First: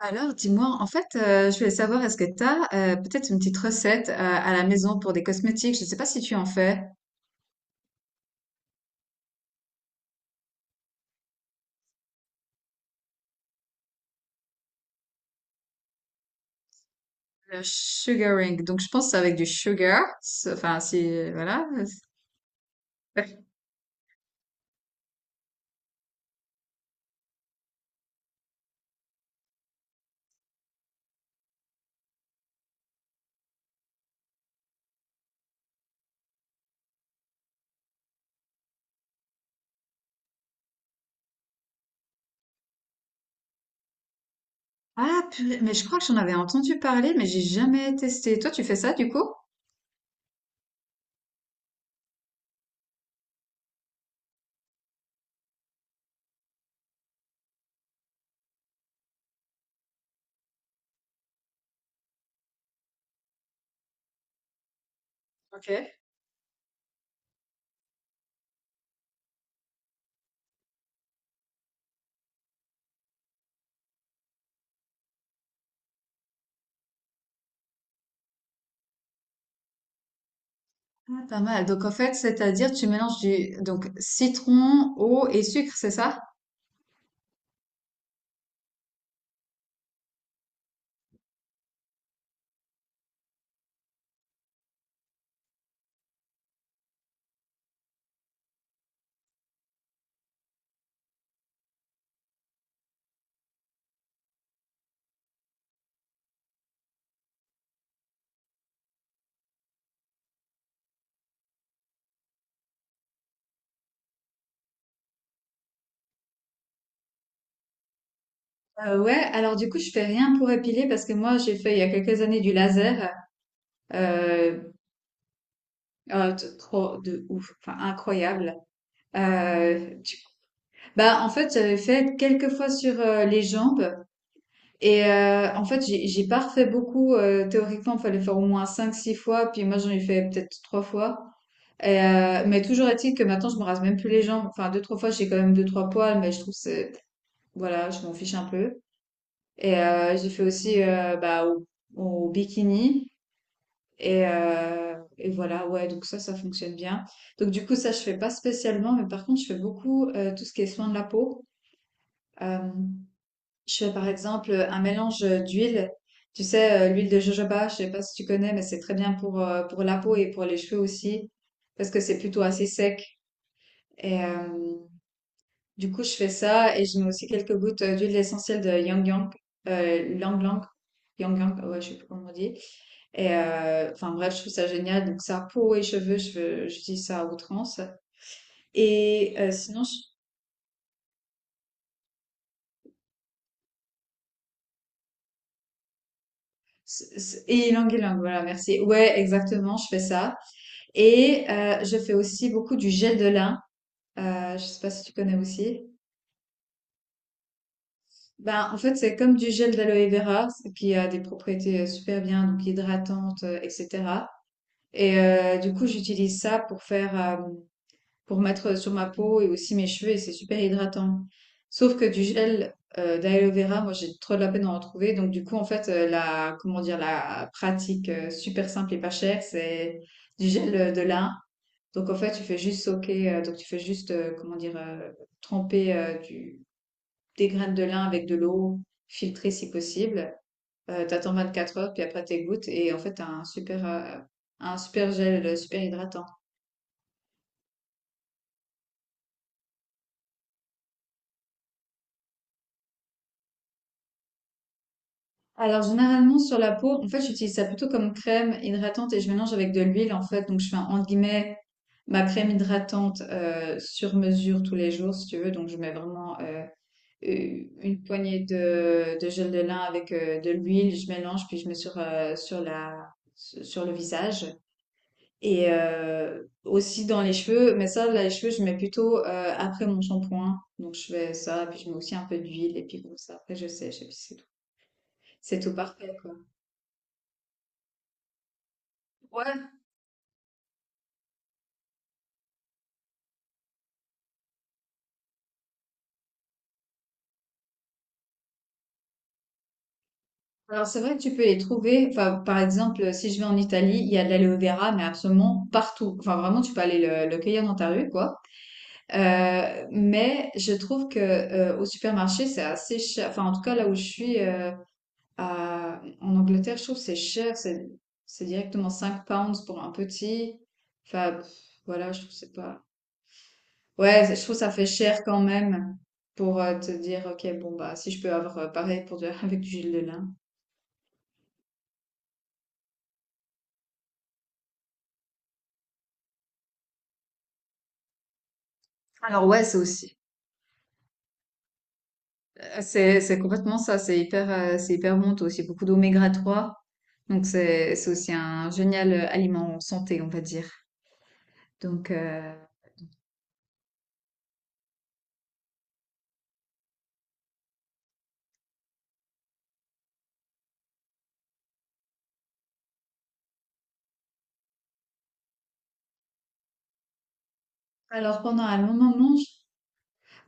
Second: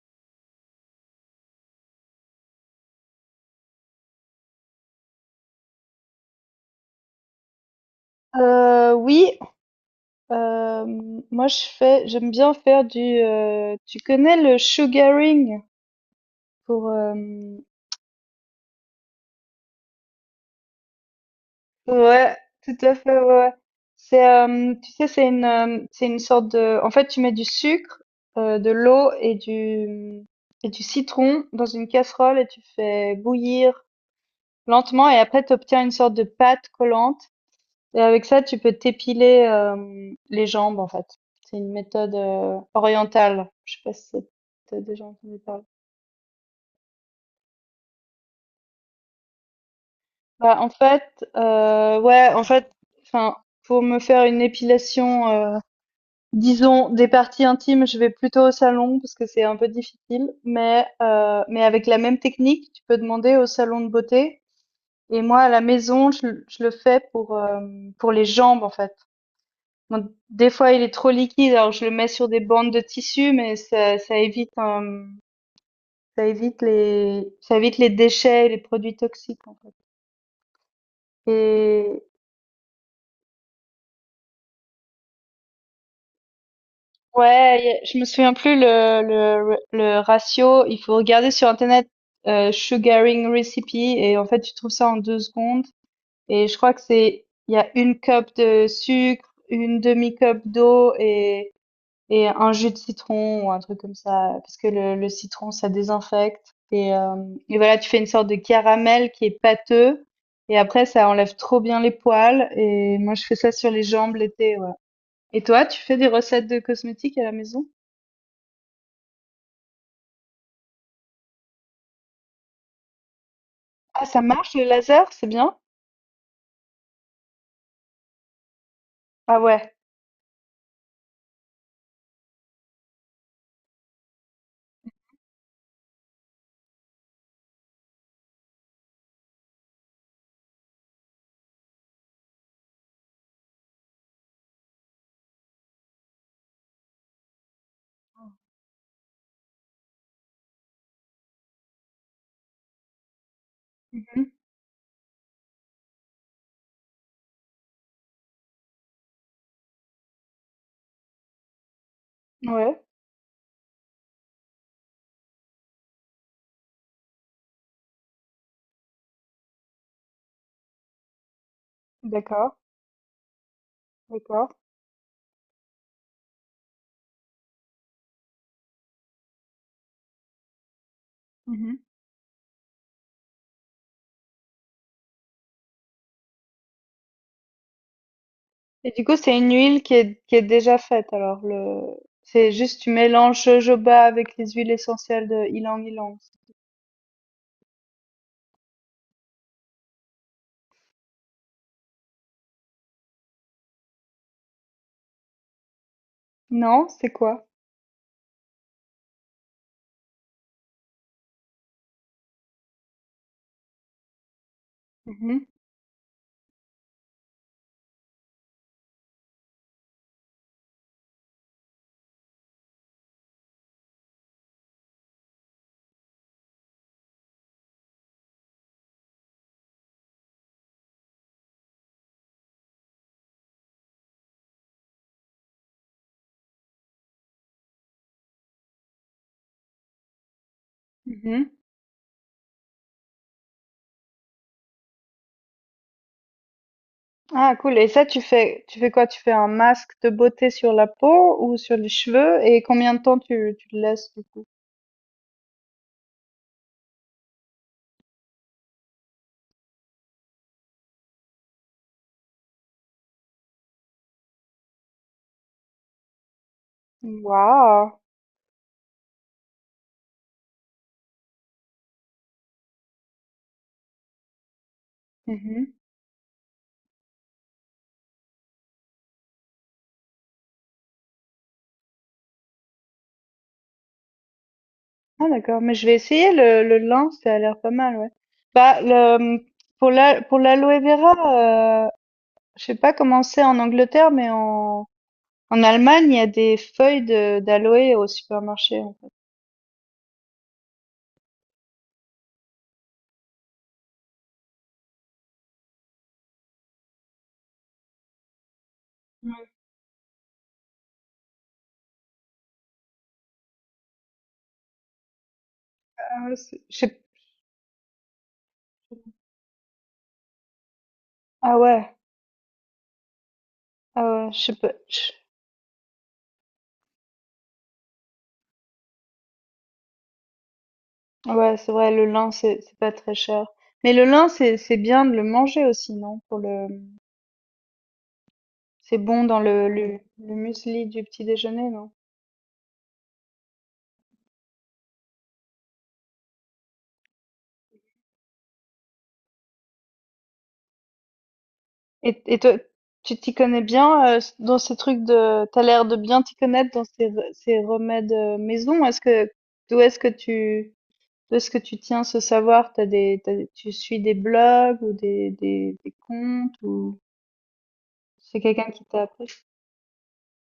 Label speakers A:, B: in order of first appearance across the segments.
A: Alors, dis-moi, en fait, je voulais savoir, est-ce que tu as peut-être une petite recette à la maison pour des cosmétiques? Je ne sais pas si tu en fais.
B: Oui, euh, moi je fais, j'aime bien faire du. Tu connais le sugaring pour.
A: Le sugaring. Donc, je pense que c'est avec du sugar. Enfin, si, voilà.
B: Ouais, tout à fait. Ouais, ouais. C'est, tu sais, c'est une sorte de. En fait, tu mets du sucre, de l'eau et du citron dans une casserole et tu fais bouillir lentement, et après tu obtiens une sorte de pâte collante. Et avec ça, tu peux t'épiler les jambes, en fait. C'est une méthode orientale. Je sais pas si t'as déjà
A: Ah,
B: entendu
A: purée,
B: parler.
A: mais je crois que j'en avais entendu parler, mais j'ai jamais testé. Toi, tu fais ça, du coup?
B: Bah, en fait, ouais, en fait, enfin, pour me faire une épilation, disons des parties intimes, je vais plutôt au salon parce que c'est un peu difficile. Mais avec la même technique, tu peux demander au salon de beauté. Et moi, à la
A: Ok.
B: maison, je le fais pour les jambes, en fait. Bon, des fois, il est trop liquide, alors je le mets sur des bandes de tissu, mais ça évite les déchets et les produits toxiques, en fait.
A: Ah, pas mal. Donc, en
B: Et
A: fait, c'est-à-dire, tu mélanges du, donc, citron, eau et sucre, c'est ça?
B: ouais, je me souviens plus le ratio. Il faut regarder sur Internet, sugaring recipe, et en fait, tu trouves ça en 2 secondes. Et je crois il y a une cup de sucre, une demi-cup d'eau et un jus de citron ou un truc comme ça, parce que le citron, ça désinfecte. Et voilà, tu fais une sorte de caramel qui est pâteux. Et après, ça enlève trop bien les poils. Et moi, je fais ça sur les jambes l'été. Ouais. Et toi, tu fais des recettes de cosmétiques à la maison?
A: Ouais, alors du coup, je fais rien pour épiler parce que moi, j'ai fait il y a quelques années du laser.
B: Ah, ça marche
A: Euh,
B: le laser, c'est bien?
A: oh, trop de ouf, enfin incroyable.
B: Ah ouais.
A: Euh, tu- Bah, en fait, j'avais fait quelques fois sur les jambes. Et en fait, j'ai pas refait beaucoup. Théoriquement, il fallait faire au moins cinq six fois. Puis moi, j'en ai fait peut-être 3 fois. Et, mais toujours est-il que maintenant, je me rase même plus les jambes. Enfin, deux trois fois, j'ai quand même deux trois poils, mais je trouve que c'est. Voilà, je m'en fiche un peu. Et j'ai fait aussi bah, au bikini.
B: Mhm.
A: Et voilà, ouais, donc ça fonctionne bien. Donc du coup, ça, je fais pas spécialement. Mais par contre, je fais beaucoup tout ce qui est soin de la peau. Euh,
B: Ouais,
A: je fais par exemple un mélange d'huile. Tu sais, l'huile de jojoba, je sais pas si tu connais, mais c'est très bien pour la peau et pour les cheveux aussi, parce que c'est plutôt
B: d'accord,
A: assez sec. Et
B: d'accord.
A: du coup, je fais ça et je mets aussi quelques gouttes d'huile essentielle de Yang Yang, Lang Lang, Yang Yang,
B: Mhm.
A: ouais, je sais plus comment on dit. Et enfin bref, je trouve ça génial. Donc ça, peau et cheveux, j'utilise ça à outrance.
B: Et du coup,
A: Et
B: c'est une huile
A: sinon, je-
B: qui est déjà faite. Alors, le... C'est juste tu mélanges jojoba avec les huiles essentielles de ylang ylang.
A: c- c- et ylang ylang, voilà, merci. Ouais, exactement, je fais ça. Et je fais aussi beaucoup du gel de lin. Je sais pas si tu connais aussi.
B: Non, c'est quoi?
A: Ben, en fait, c'est comme du gel d'aloe vera qui a des propriétés super bien, donc hydratantes, etc. Et
B: Mmh mh.
A: du coup, j'utilise ça pour mettre sur ma peau et aussi mes cheveux, et c'est super hydratant. Sauf que du gel d'aloe vera, moi, j'ai trop de la peine d'en retrouver. Donc, du coup, en fait, comment dire, la pratique super simple et pas chère, c'est du gel de lin. Donc en fait, tu fais juste, comment dire, tremper des graines de lin avec de l'eau, filtrée si possible. T'attends
B: Mmh.
A: 24 heures, puis après t'égouttes, et en fait, t'as un super gel, super hydratant.
B: Ah cool, et ça, tu fais quoi? Tu fais un masque de beauté sur la peau ou sur les cheveux, et combien de temps tu le laisses du coup?
A: Alors généralement sur la peau, en fait, j'utilise ça plutôt comme crème hydratante et je mélange avec de l'huile en fait. Donc je fais entre guillemets ma crème hydratante sur mesure tous les jours si tu veux. Donc je mets vraiment
B: Waouh!
A: une poignée de gel de lin avec de l'huile, je mélange puis je mets sur le visage. Et
B: Mmh.
A: aussi dans les cheveux, mais ça, là, les cheveux, je mets plutôt après mon shampoing. Donc je fais ça, puis je mets aussi un peu d'huile, et puis comme ça, après je sèche, et puis c'est tout.
B: Ah
A: C'est
B: d'accord, mais
A: tout
B: je vais
A: parfait,
B: essayer
A: quoi.
B: le lin, ça a l'air pas mal, ouais. Bah,
A: Ouais,
B: pour l'aloe vera, je sais pas comment c'est en Angleterre, mais en Allemagne, il y a des feuilles de d'aloe au supermarché.
A: alors c'est vrai que tu peux les trouver. Enfin, par exemple, si je vais en Italie, il y a de l'aloe vera, mais absolument partout. Enfin, vraiment, tu peux aller le cueillir dans ta rue, quoi.
B: Ouais,
A: Mais je trouve que au supermarché, c'est assez cher. Enfin, en tout cas, là où je suis
B: ah ouais,
A: en
B: c'est je
A: Angleterre, je trouve
B: sais,
A: que c'est cher. C'est directement 5 pounds pour un petit. Enfin, pff,
B: ah ouais,
A: voilà, je trouve que c'est pas. Ouais,
B: ah ouais, je
A: je trouve
B: sais
A: que ça
B: pas.
A: fait cher quand même pour te dire, ok, bon, bah, si je peux avoir pareil pour avec du gel de lin.
B: Ouais, c'est vrai, le lin, c'est pas très cher. Mais le lin, c'est bien de le manger aussi, non? C'est bon dans
A: Alors, ouais, c'est aussi.
B: le muesli du petit déjeuner, non?
A: C'est complètement ça. C'est hyper bon. T'as aussi beaucoup d'oméga-3. Donc, c'est aussi un génial aliment santé, on va dire. Donc,
B: Et
A: euh,
B: toi, tu t'y connais bien, dans ces trucs de, t'as l'air de bien t'y connaître dans ces remèdes maison. D'où est-ce que tu, D'où est-ce que tu tiens ce savoir? Tu suis des blogs ou des comptes, ou c'est
A: Alors pendant
B: quelqu'un qui
A: un long
B: t'a appris?
A: moment, je-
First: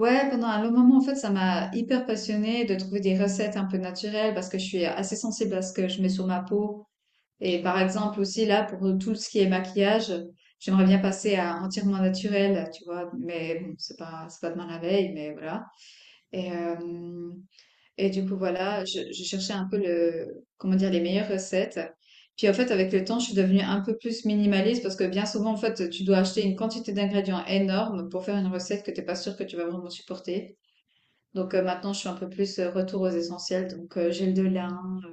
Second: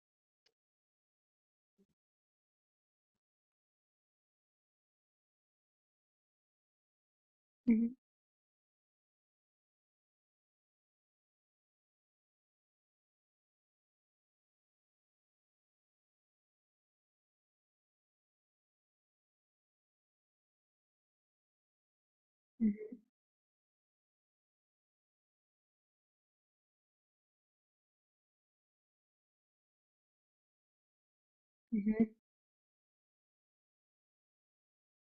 A: Ouais, pendant un long moment, en fait, ça m'a hyper passionnée de trouver des recettes un peu naturelles parce que je suis assez sensible à ce que je mets sur ma peau. Et par
B: Mhm,
A: exemple aussi là, pour tout ce qui est maquillage, j'aimerais bien passer à entièrement naturel, tu vois. Mais bon, c'est pas demain la veille, mais voilà. Et, euh, Et du coup, voilà, je cherchais un peu comment dire, les meilleures recettes. Puis en fait,
B: mhm,
A: avec le temps, je suis devenue un peu plus minimaliste parce que bien souvent, en fait, tu dois acheter une quantité d'ingrédients énorme pour faire une recette que t'es pas sûr que tu vas vraiment supporter. Donc maintenant, je suis un
B: mhm.
A: peu plus retour aux essentiels. Donc gel de lin,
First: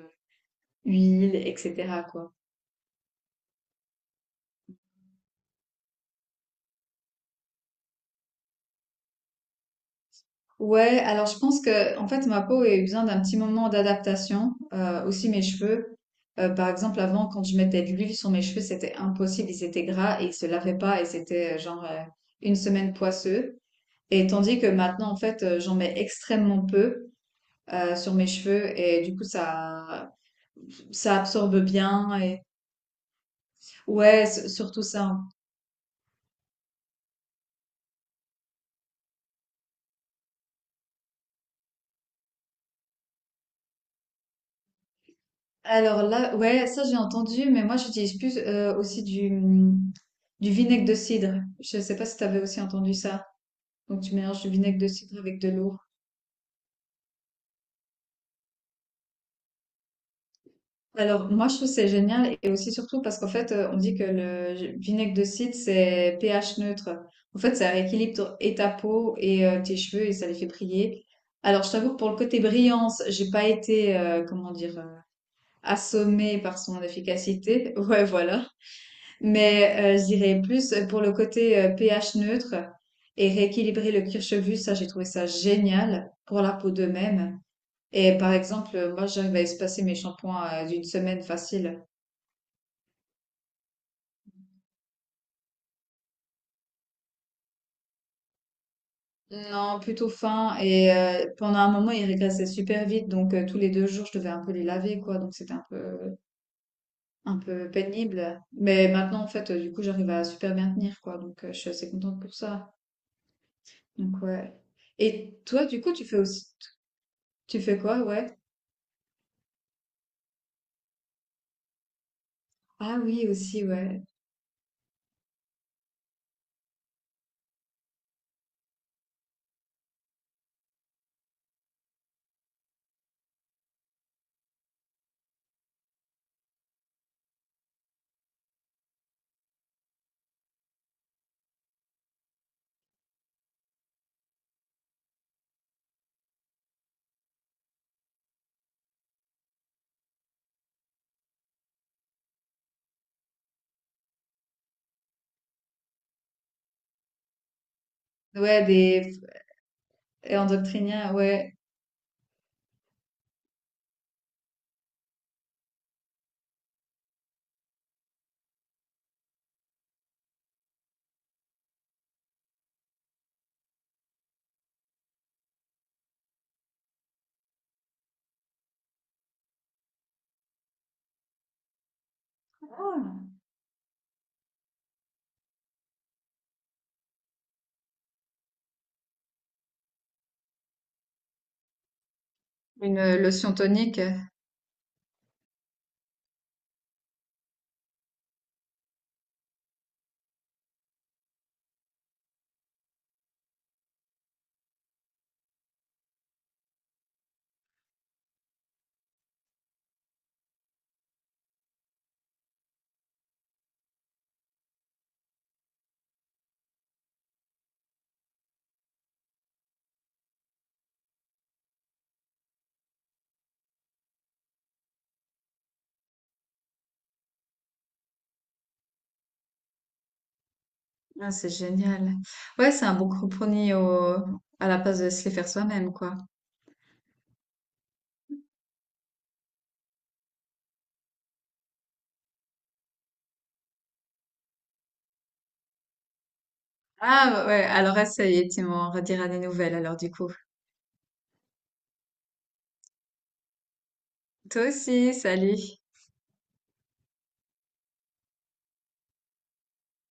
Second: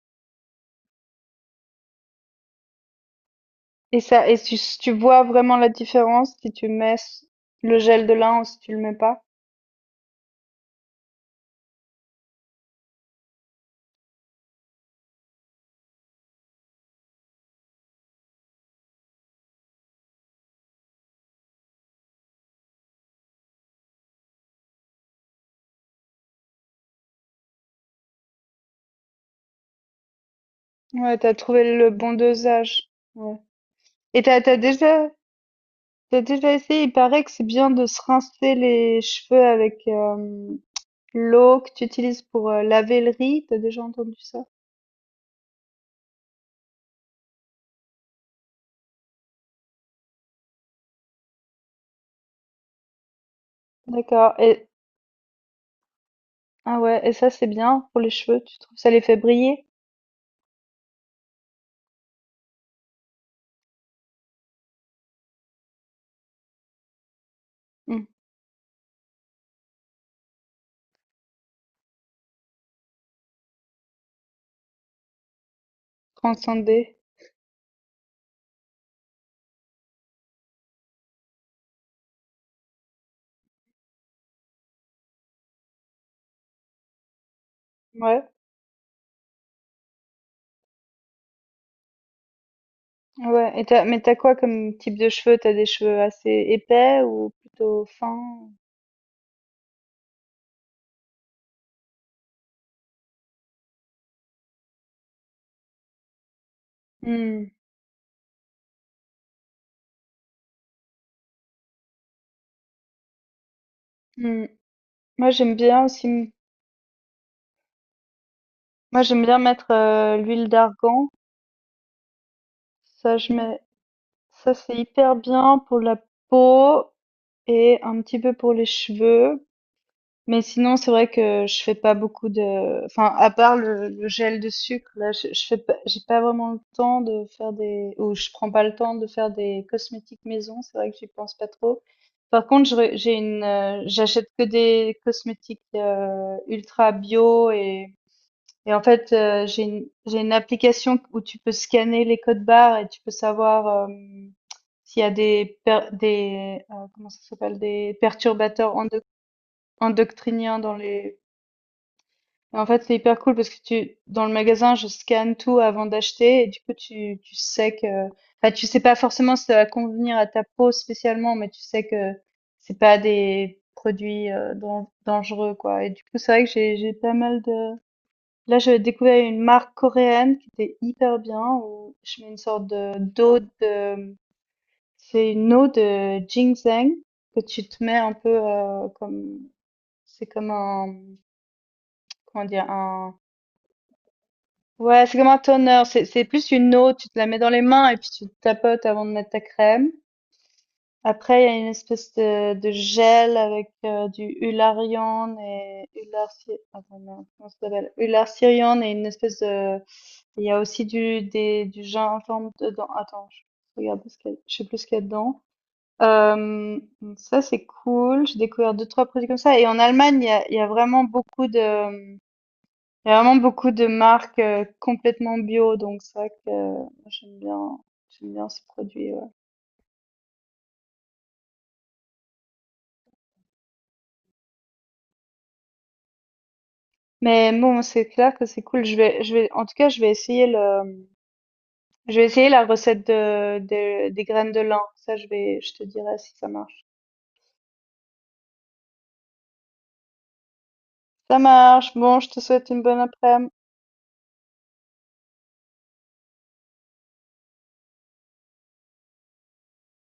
A: huile, etc., quoi.
B: Tu vois vraiment la différence si tu le gel de lin, ou si tu le mets pas?
A: Ouais, alors je pense que en fait ma peau a eu besoin d'un petit moment d'adaptation, aussi mes cheveux. Par exemple, avant, quand je mettais de l'huile sur mes cheveux, c'était impossible, ils étaient gras et ils se lavaient pas et c'était genre une semaine poisseux. Et tandis que maintenant, en fait, j'en mets extrêmement peu sur mes cheveux et du coup ça
B: Ouais,
A: ça
B: t'as
A: absorbe
B: trouvé le bon
A: bien et
B: dosage. Ouais. Et
A: ouais,
B: t'as, t'as
A: surtout ça,
B: déjà,
A: hein.
B: T'as déjà essayé, il paraît que c'est bien de se rincer les cheveux avec l'eau que tu utilises pour laver le riz. T'as déjà entendu ça?
A: Alors là, ouais, ça j'ai entendu, mais moi j'utilise plus aussi du vinaigre de cidre. Je sais pas si tu avais aussi entendu ça. Donc tu
B: D'accord.
A: mélanges du vinaigre de cidre avec de l'eau.
B: Ah ouais, et ça c'est bien pour les cheveux, tu trouves? Ça les fait briller?
A: Alors moi je trouve c'est génial et aussi surtout parce qu'en fait on dit que le vinaigre de cidre c'est pH neutre. En fait ça
B: Hmm.
A: rééquilibre et ta peau et tes cheveux et ça les fait briller. Alors je t'avoue que pour le côté brillance, j'ai pas été comment dire assommée par
B: Transcender.
A: son efficacité. Ouais voilà. Mais je dirais plus pour le côté pH neutre et rééquilibrer le cuir chevelu, ça j'ai trouvé ça génial pour la peau de même. Et
B: Ouais.
A: par exemple, moi j'arrive à espacer mes shampoings d'une semaine facile.
B: Ouais. Mais t'as quoi comme type de cheveux? T'as des cheveux assez épais ou plutôt fins?
A: Non, plutôt fin et pendant un moment ils régressaient super vite donc tous les 2 jours je devais un peu les laver quoi donc c'était un peu un
B: Mmh,
A: peu pénible. Mais maintenant en fait du coup j'arrive à super bien tenir quoi donc je suis assez contente pour ça. Donc
B: mmh.
A: ouais.
B: Moi
A: Et
B: j'aime
A: toi du
B: bien
A: coup
B: aussi m-
A: tu fais quoi, ouais?
B: Moi j'aime bien mettre l'huile d'argan.
A: Ah
B: Ça
A: oui,
B: je mets
A: aussi, ouais.
B: Ça c'est hyper bien pour la peau et un petit peu pour les cheveux. Mais sinon c'est vrai que je fais pas beaucoup de, enfin, à part le gel de sucre, là je fais pas, j'ai pas vraiment le temps de faire des ou je prends pas le temps de faire des cosmétiques maison, c'est vrai que j'y pense pas trop. Par contre, j'achète que des cosmétiques ultra bio. Et en fait, j'ai une application où tu peux scanner les codes barres et tu peux savoir, s'il y a des comment ça s'appelle? Des
A: Ouais,
B: perturbateurs
A: des et
B: endocriniens dans
A: endoctriniens,
B: les...
A: ouais.
B: Et en fait, c'est hyper cool parce que tu dans le magasin, je scanne tout avant d'acheter, et du coup, tu sais que, enfin, tu sais pas forcément si ça va convenir à ta peau spécialement, mais tu sais que c'est pas des produits, dangereux, quoi. Et du coup, c'est vrai que j'ai pas mal de... Là, j'avais découvert une marque coréenne qui était hyper bien, où je mets une sorte de
A: Ah,
B: d'eau de... c'est une eau de ginseng que tu te mets un peu, comme, c'est comme un, comment dire,
A: une
B: un...
A: lotion tonique.
B: ouais, c'est comme un toner. C'est plus une eau, tu te la mets dans les mains et puis tu te tapotes avant de mettre ta crème. Après, il y a une espèce de gel avec du Hularion et Hular, attends, non, comment ça s'appelle? Ularsirion, et une espèce de... il y a aussi du gingembre dedans. Attends, je regarde ce qu'il y a- je sais plus ce qu'il y a dedans. Euh, Ça, c'est cool. J'ai découvert deux, trois produits comme ça. Et en Allemagne, il y a vraiment beaucoup de marques complètement bio. Donc, c'est vrai que, moi, j'aime bien ce produit. Ouais.
A: Ah, c'est génial. Ouais, c'est un bon compromis à la place de se les faire soi-même, quoi.
B: Mais bon, c'est clair que c'est cool. En tout cas, je vais essayer la recette des graines de lin. Ça, je te dirai si ça marche.
A: Ah ouais, alors essaye et tu m'en rediras des nouvelles, alors du coup.
B: Ça marche. Bon, je te souhaite une bonne après-midi.
A: Toi aussi, salut.